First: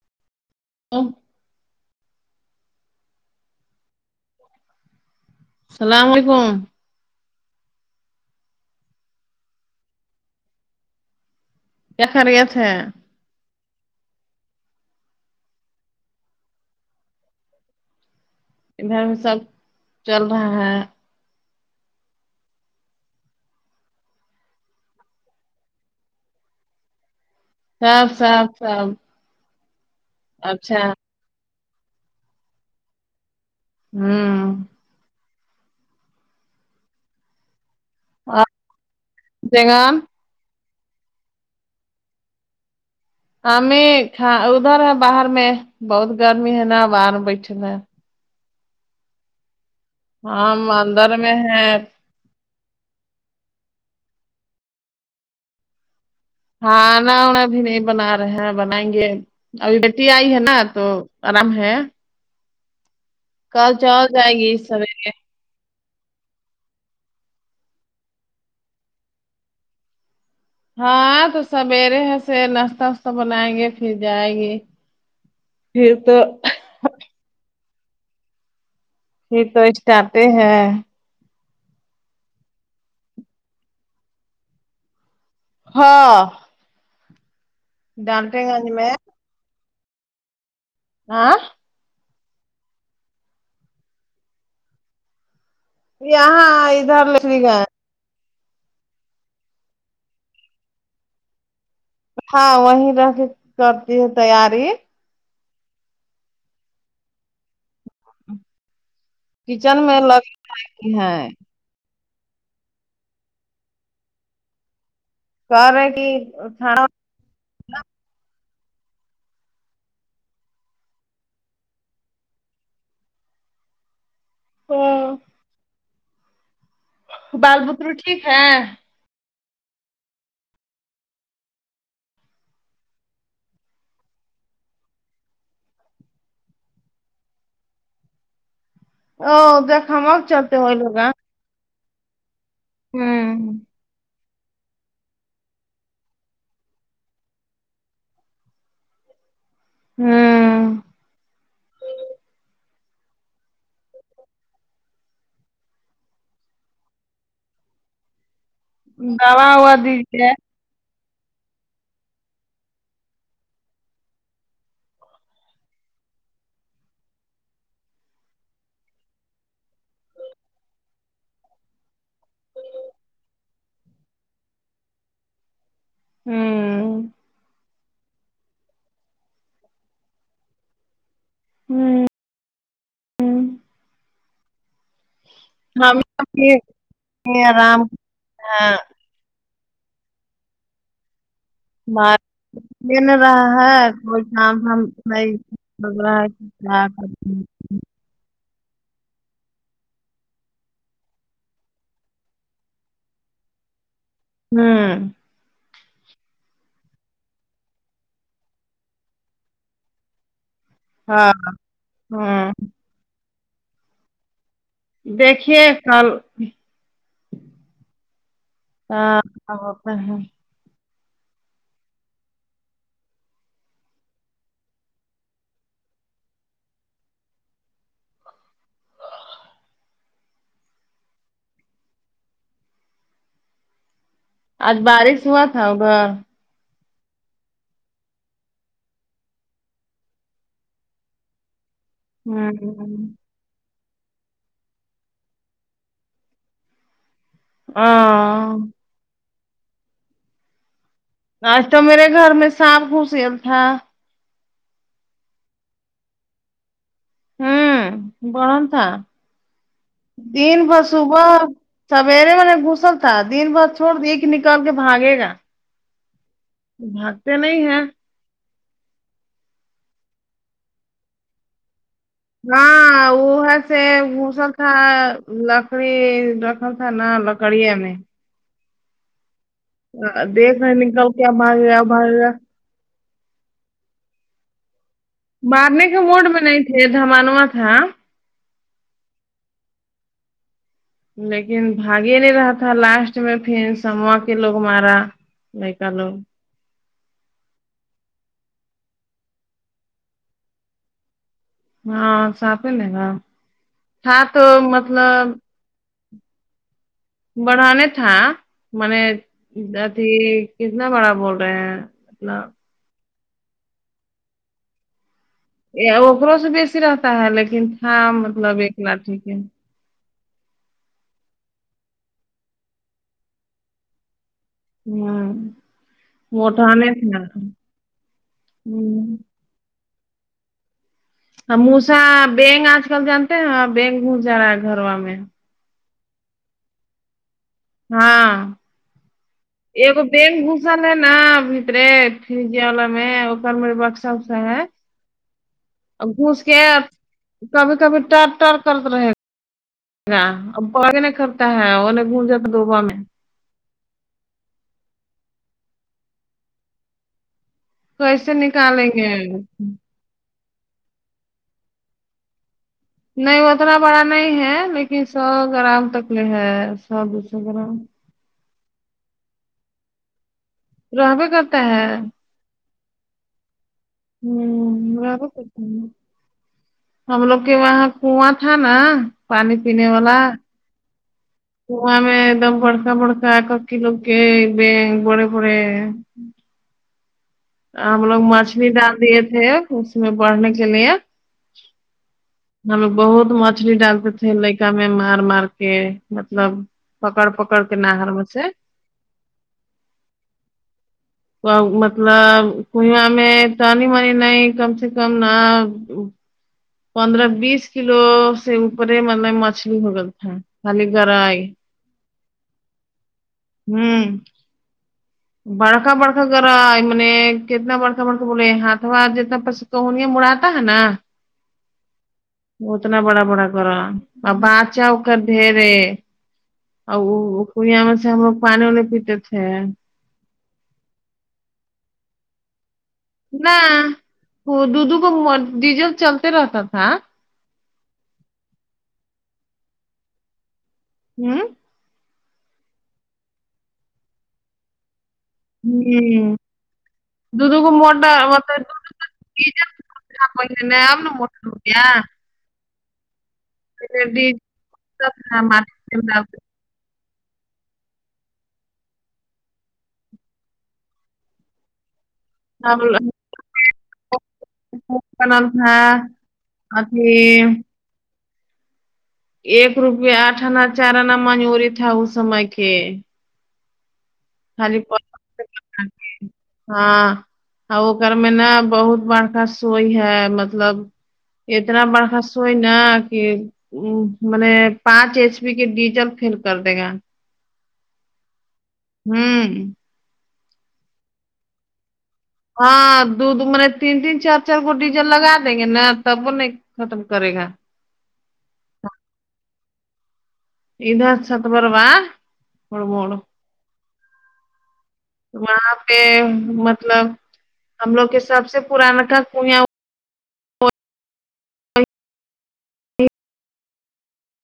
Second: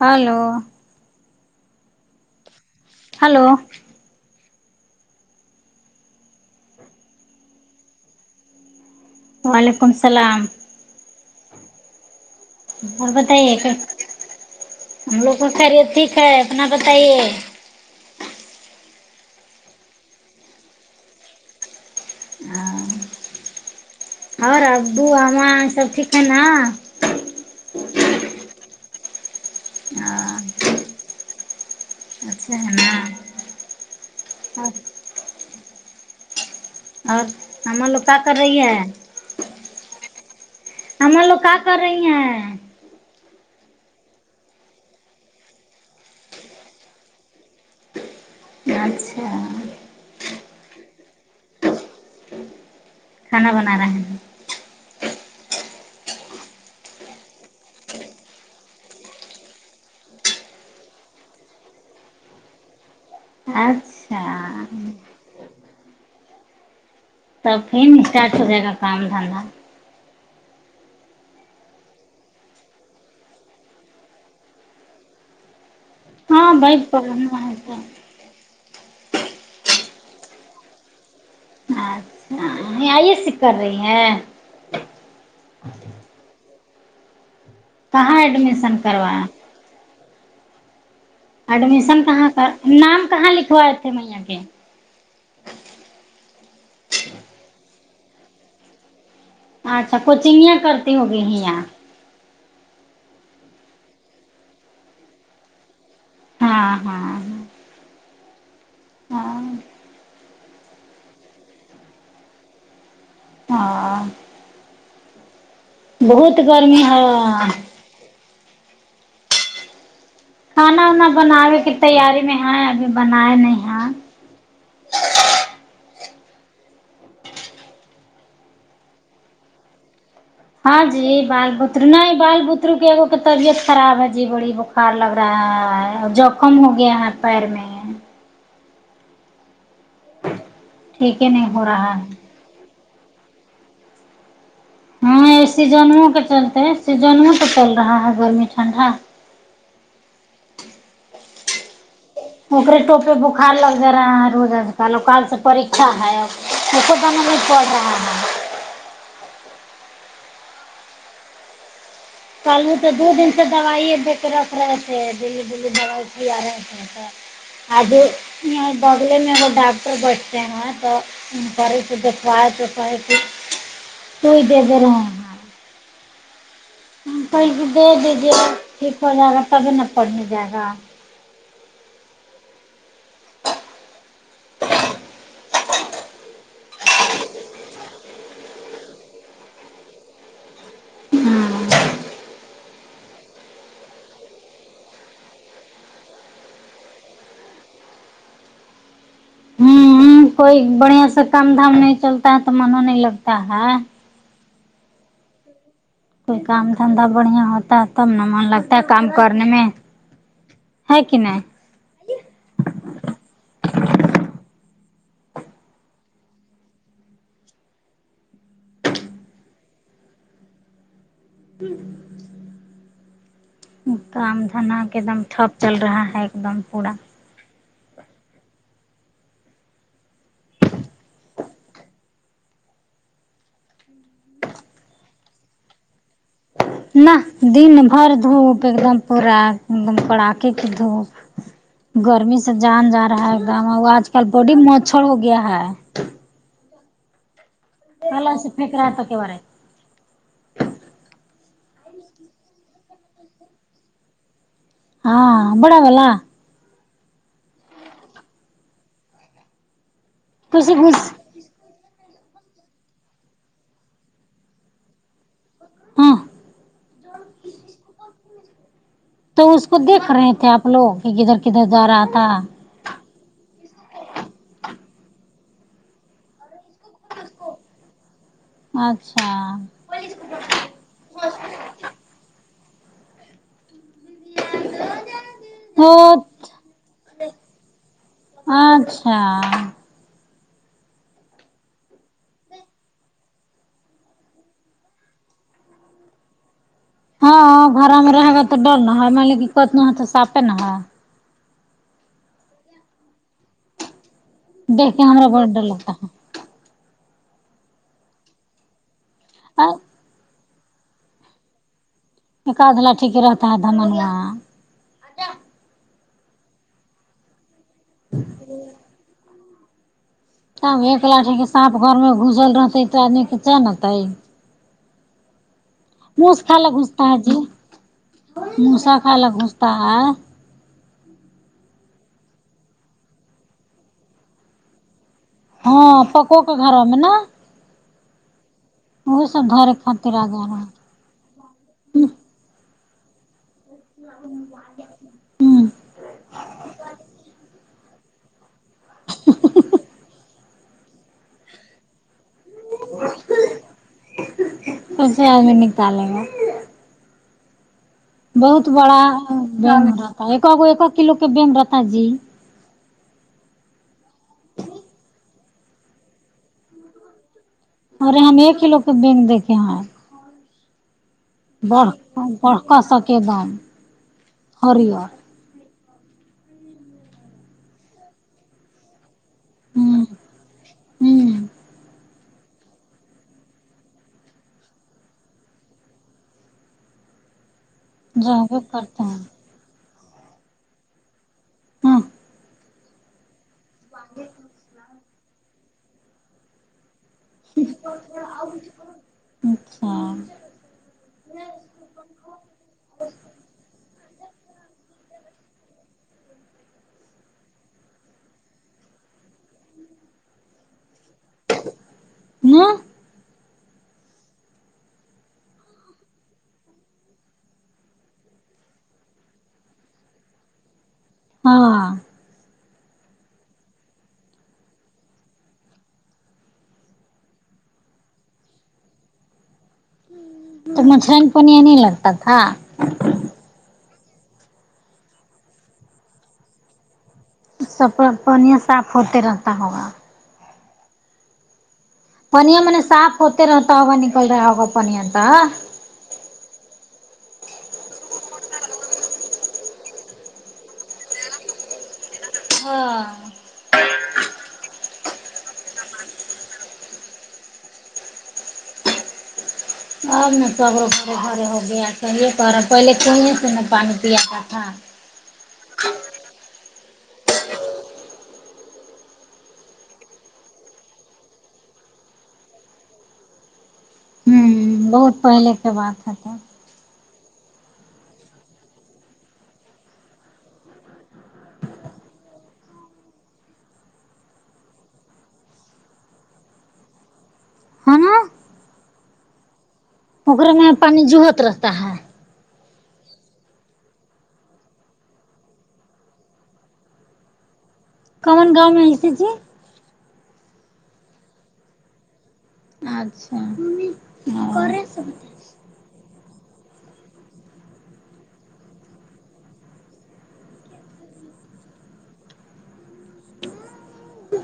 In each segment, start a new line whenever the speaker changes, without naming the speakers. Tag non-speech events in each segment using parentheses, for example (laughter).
Hello
آہ
hello
السلام علیکم
وعلیکم السلام
خیریت ہے
اور بتائیے ہم لوگ تو خیریت ٹھیک ہے اپنا بتائیے
ادھر سب چل رہا ہے
ہ اور ابو آما سب ٹھیک ہے نا
سب سب سب
ہاں
اچھا
اچھا ہے نا
ہاں
ہ اور ہمارے لوگ کیا کر رہی ہے
بیگم
ہمارے لوگ کا کر رہی ہیں
ہمیں ادھر ہے باہر میں بہت گرمی ہے نا باہر بیٹھے ہے
اچھا
ہم اندر میں ہیں
کھانا بنا رہے ہے
کھانا ونا ابھی نہیں بنا رہے ہیں بنائیں گے ابھی بٹیا آئی ہے نا تو آرام ہے کل چل
اچھا
جائے گی سویرے
تب پھر اسٹارٹ ہو جائے گا کام دھندا
ہاں تو سویرے ہے سے ناشتہ واشتہ بنائیں گے پھر جائے گی پھر تو
(unintelligible)
یہ تو اسٹارٹ ہے
اچھا آئے ایس سی کر رہی ہیں
ہاں
کہاں
ڈالٹے گنج
ایڈمیشن
میں
کروایا
ہاں
ایڈمیشن کہاں کا نام کہاں لکھوائے سمییا کے
یہاں ائزا میں لکھا یا
اچھا کوچنگیا کرتی ہوگی ہ یہاں
ہاں وہیں رہ کے کرتی ہے تیاری
ہاں ہاں ہاں
کچن میں لگ (unintelligible) ہیں
ہاں
کہ رہے کہ
بہت گرمی
کھانا
ہے ویہاں کھانا وانا بناوے کی تیاری میں ہے ابھی بنائے نہیں ہیں
ہاں بال بتر ٹھیک ہے
ہاں جی بال بترو نہیں بال بترو کے ایگ کے طبیعت خراب ہے جی بڑی ب کار لگ رہا ہے جو کم ہو گیا ہے پیر میں
(unintelligible) ا دیکھا ماگ چاہتے ہو لوگا
کے نہیں ہو رہا ہے
ہمم
ہاں اسی جنموں کے چلتے سے جنموں کا چل رہا ہے گرمی ٹھنڈا
ہمم
ارے ٹوپے بخار لگ جا رہا ہے روز آج کل اور کال سے پرکچھا ہے ا (inaudible)
دوا ہوا دیجیے
(inaudible) کل سے دو دن سے داوئ دے کے رکھ رہے تھے آج یہاں دوگلے میں ڈاکٹر بیٹھے ہیں تو (inaudible)
ہمم
کو بھی دے دیجیے ٹھیک ہو جائے گا تبھی ن پڑھ نہیں جائے گا
ہوں ہوں (unintelligible) ہم آرام
ہمم
(unintelligible) (unintelligible)
کوئی بڑھیا سے کام دھام نہیں چلتا ہے تو من نہیں لگتا ہے
ہمم
کوئی کام دھندا بڑھیا ہوتا ہے تب نہ من لگتا ہے کام کرنے میں ہے کہ
ہاں
نہیں
ہوں دیکھیے کل ہاں وہ تو ہے
ہم کام دھندہ کے ایک دم ٹپ چل رہا ہے ایک دم پورا
آج بارش بہت تھا ادھر
نہ دن بھر دھوپ ایک دم پورا ایک دم کڑا کے کی دھوپ گرمی سے جان
ہوں
جا رہا ہے ایک دم آج کل بڑی مچہر ہو گیا ہے
ہاں
(unintelligible)
آج تو میرے گھر میں سانپ گھسگیا تھا
ہاں بڑا والا
ہمم بڑا تھا دن
کیسے
بھر
گھس
صبح سویرے میں نے گھسل تھا دن بھر چھوڑ ایک نکال کے بھاگے گا
ہاں
بھاگتے نہیں ہیں
تو اس کو دیکھ رہے تھے آپ لوگ کہ کدھر کدھر جارہا تھا
ہاں وہ ہے سے موسل تھا لکڑی (unintelligible)
اچھا
دیکھ رہے نکل کے اب ایگا اب ایگا مارنے کے
تو
موڈ میں نہیں تھے دھمانوا تھا
اچھا
لیکن بھاگی نہیں رہا تھا لاسٹ میں پھر سموا کے لوگ مارا نہیں کا لو
ہاں ہاں گھرا میں رہے گا تو ڈر نہا ہے مے کتنا تو صافے نہا ہے
ہاں ساپی لے نا تھا تو
دیکھ کے
مطلب
ہمارا بہت ڈر لگتا
بڑھا نہیں تھا منے
ہے
جی کتنا بڑا بول رہے ہیں مطلب
کادلہ ٹیک رہتا ہے دمن
اکروں سے بیسی رہتا ہے لیکن تھا مطلب ایک لٹھیک ہے
تب ایک لاٹی کے سانپ گھر میں گسل رہتے ہے تو آدمی کی کیا نت
ہوں
موس
وہ تو
خالا
ہمیں
گھستا ہے
تھا
جی
ہوں
موسی خالا گھستا تا ہے
ہ موسی بینک آج کل جانتے ہیں بینک گھس جا رہا ہے گھروا میں
ہاں پککو کے گھروں میں نا
ہاں
وہ سب دھرے
یہ کو
خاطر آ
بین
جا رہا ہے۔
بھسن نا بھیترے فج والا میں (unintelligible) ار مے بکساکسا ہے (unintelligible)
ہوں
گھس کے کبھی کبھی ٹر ٹر کرت رہے ابغ (unintelligible) نہیں کرتا ہے اور گونج جاتا دوبا میں
اسے آدمی نکالے گا
کیسے
بہت
نکالیں
بڑا
گے
بیگ رہتا ایک ایک کلو کے بیگ رہتا جی
نہیں اتنا بڑا نہیں ہے لیکن سو گرام تک کے ہے سو دو سو گرام
ارے ہم ایک کلو کی بینگ دیکھے ہیں
رہو کرتے (unintelligible)
واہ اور کا سا کے بات
ہمم آپ (unintelligible) ہم لوگ کے وہاں کواں تھا نا پانی پینے والا
ہمم
کواں میں ایک دم بڑکا بڑکا کر کی لگے بڑے بڑے ہم لوگ
جاگے
مچھلی ڈال
کرتے ہیں
دیے تھے اس میں بڑھنے کے لیے
ہمم
ہم لوگ بہت مچھلی ڈالتے تھے لائکا میں مار مار کے مطلب پکڑ پکڑ کے نہر میں سے
اچھا
مطلب کواں میں تانی وانی نہیں کم سے کم نہ پندرہ بیس کلو سے اوپر مطلب مچھلی ہوگل تھا خالی گرائی
(unintelligible)
ہمم بڑکا بڑکا گا ہے نے کتنا بڑکا بڑکا بولے ہاتھ و ہاتھ جتنا تو انیں مڑاتا ہے نا
ہاں
اتنا بڑا بڑا کرا بچا ہو کر دھیرے اور وہ کڑیا میں سے ہم لوگ پانی وانی پیتے تھے
تو مچھرن پنیا نہیں لگتا تھا
نہ وہ دھو دھو کو ڈیزل چلتے رہتا تھا
پانییا صاف ہوتے رہتا ہوگا
ہمم
پنیا منے صاف ہوتے رہتا ہوگا نکل رہا ہے ہوگا پنیا تو
ہمم دو دو کو موٹا مت (unintelligible) مٹا (unintelligible) روپیا
ہاں
(unintelligible)
اب سب روڑے گھڑے ہو گیا صحیے کر رہا پہلے کہیںیں سے پانی پیا تھا (unintelligible)
نا تھا (unintelligible) ایک روپیہ آٹھانا چار آنا مجوریی تھا اوس سمئے کہ
ہوں بہت پہلے کے بات ہے تو
ہاں وہک میں نا بہت بڑکا سوئی ہے مطلب اتنا برخا س ہوئی نا کہ (unintelligible) مانے پانچ ایچ پی کے ڈیزل پہل کر دے گا
ہے نا
ہوں
پکرے میں پانی جوہت رہتا ہے (unintelligible)
ہاں دو دو تین تین چار چار گو ڈیزل لگا دیں گے نا تب وہ نہیں (unintelligible) ختم کرے گا
کمن گاؤں میں ایسے جی (unintelligible)
ا ست بروا (unintelligible)
اچھا ہاں
وہاں پہ مطلب ہم لوگ کے سب سے پرانا گھر کیا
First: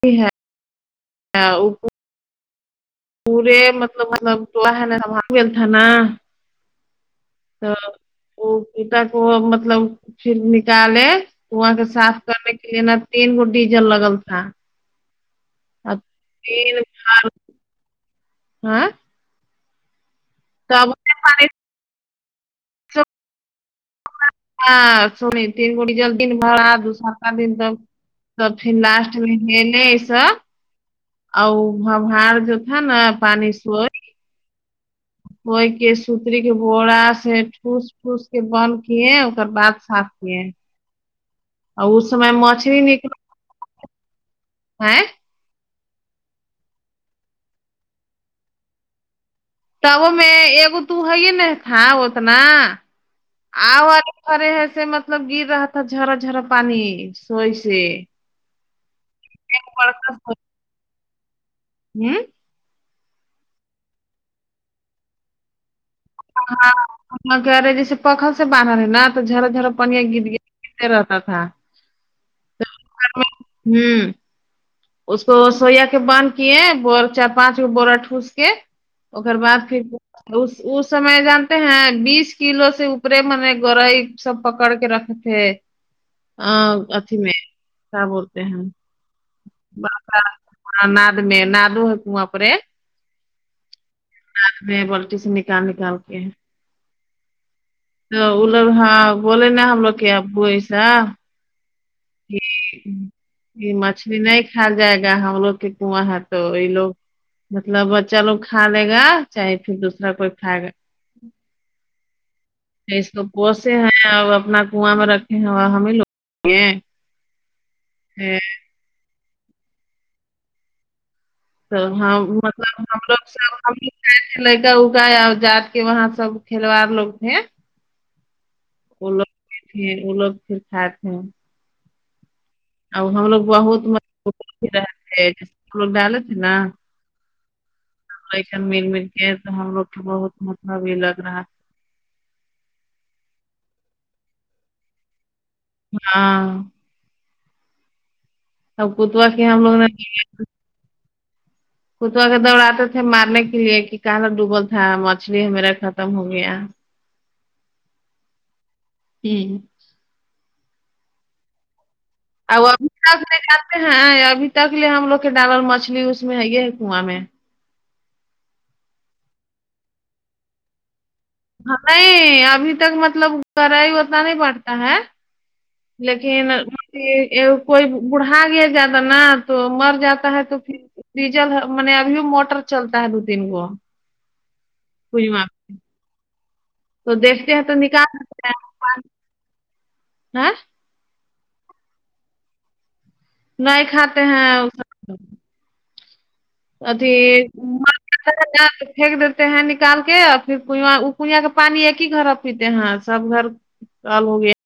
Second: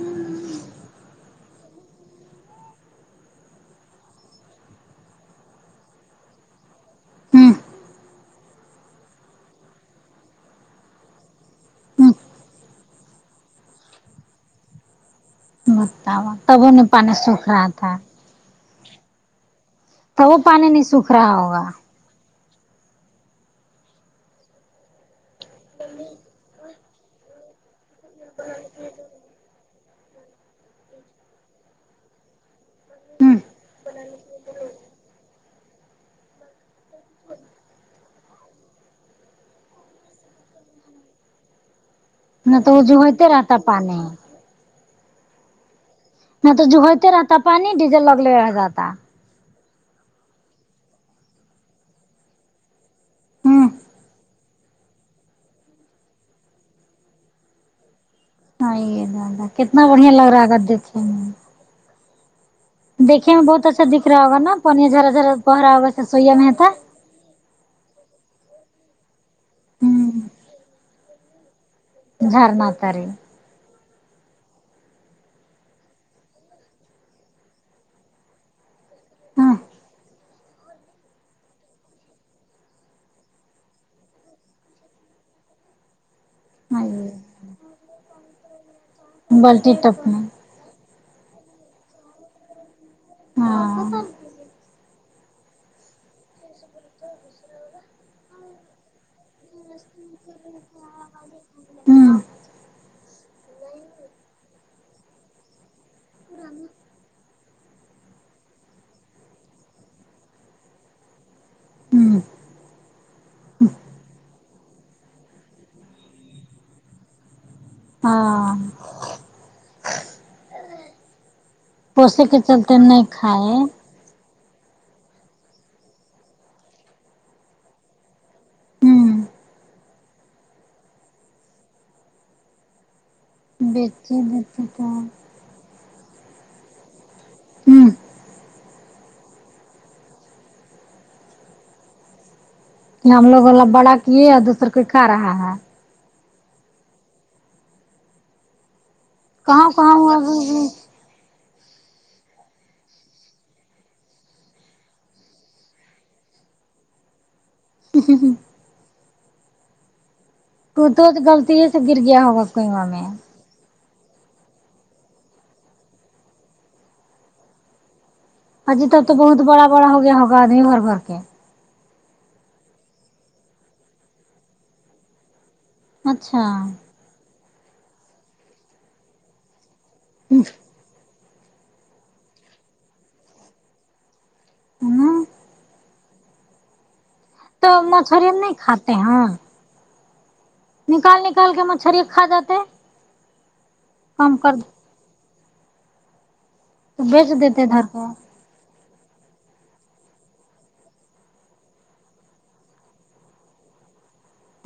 جی ہےاں (unintelligible) پورے مطلب مل تو نل تھا نا (unintelligible) تو وہ پٹا کو مطلب پھر نکالے تو وہاں کے صاف کرنے کے لیے نا تین گو ڈیزل لگل تھا اب
بتا تب
تین
انہیں پانی سوکھ رہا تھا
ہاں
تو وہ پانی نہیں
تب
سوکھ رہا ہوگا
ہاں سمل (unintelligible) تین گڑ جل دن با دو ساتا دن تو (unintelligible) تو پھر لاسٹ میں ہلے ای سا ا ببار جو ہ نا
ہ
پانی سو وہئی کے سوتری کے بوڑا سے ٹھس پھوس کے بند کے ار بعد سات کیے اور اس سمے
نہ
مھچ (unintelligible)
تو
لی
وہ
نکل
جوہتے رہتا پانی
ہ
نہ تو ج ہوتے رہتا پانی ڈیزل لگ ل رہ جاتا
تب میں ایک تو ہے ہی نہیں تھا اتنا
ہوں
آؤرے گرے ہے سے مطلب گر رہا تھا جرا جرا پانی سوئی سے
ہ ددہ کتنا بڑھیا لگ رہا ہے ا گگر دیکھنے میں (unintelligible)
ہوں
دیکے میں بہت اچھا دکھا راہا ہو گا نا پانیی یا جرا جرا بہ رہا ہوگا سویا میں تھا
ہاں جیسے پکھل سے باندر ہے نا تو جرا جھرا پنیا گر گیا (unintelligible) رہتا تھا
جہر نا تا ری
ہوں اس کو سویا کے باندھ کیے ب چار پانچ گ بورا ٹھس کے (unintelligible) ار
ہاں
بعد پھر (unintelligible) اس اس سمے جانتے ہیں بیس کلو سے اوپرے منے گورائی سب پکڑ کے رکھتے ا اکھی میں کیا بولتے ہیں
بلٹی ٹپ میں
ند میں ند آپر
ہاں
(unintelligible) رات میں بلٹی سے نکال نکال کے تو لوگ ہاں بولے نا ہم لوگ کیا اببو ایسا
ہوں
یہ مچھلی نہیں کھال جائے گا ہم لوگ کے کنواں ہے تو یہ لوگ مطلب بچہ لوگ کھا لے گا چاہے پھر دوسرا کوئی کھائے گا
ہوں
اس کو پسے ہیں اور اپنا کنواں میں رکھ (unintelligible) ہاں ہمیں لو ہیں
ہاں
تو ہم
پوسے کے
مطلب
چلتے
ہم
نہیں
لوگ سب
کھائے
ہم لگا اگا جاات کے وہاں سب کھلوڑ لوگ تھ وہ
ہوں
لوگ تھے وہ لوگ پھر کھات تھے ا ہم لوگ بہت (unintelligible) م
بیچے دیتے تو ہوں
رہ لوگ ڈال تھے نا لن مل مل کے تو ہم لوگ متا وی لگ رہا
کہ ہم لوگب بڑا کیے دوسر کوئی کا رہا ہے
ہاں اب کتوا کے ہم
کہاں
لوگ نے
کہاں ہوا
کتوا کے دوڑاتے تھے مارنے کے لیے کہ کہاں ڈوبل تھا مچھلی میرا ختم ہو گیا
(inaudible)
ہوں
تو تو غط ہی سے گر گیا ہو
ا وہ ابھی تک لے جاتے ہیں ابھی تک لے ہم لوگ کے ڈالل مچھلی اس میں ہے یہ ہے کنواں میں
ہاں جی تب تو بہت بڑا بڑا ہو گیا ہوگا آدمی ہھر بھر کے
نہیں ابھی تک مطلب گرائی اتنا نہیں پڑتا ہے
اچھا
لیکن م کوئی بڑھا گیا زیادہ نا تو مر جاتا تو پھر ڈیزل م ابھی بھی موٹر چلتا ہے دو تین گو
ہمم
پ تو دیکھتے ہیں تو نکال
مچھری ہم نہیں کھاتے
(inaudible)
ہیں
ہاں
نکال نکال کے مچھر کھا جاتے
نہیں کھاتے
کم
ہیں
کر تو
ادھی
بیچ دیتے دھر کو
پنیک دیتے ہیں نکال کے پھر ک کویاں کے پانی ہے کہ گھر پیتے ہیںاں سب گھر کال ہو گیا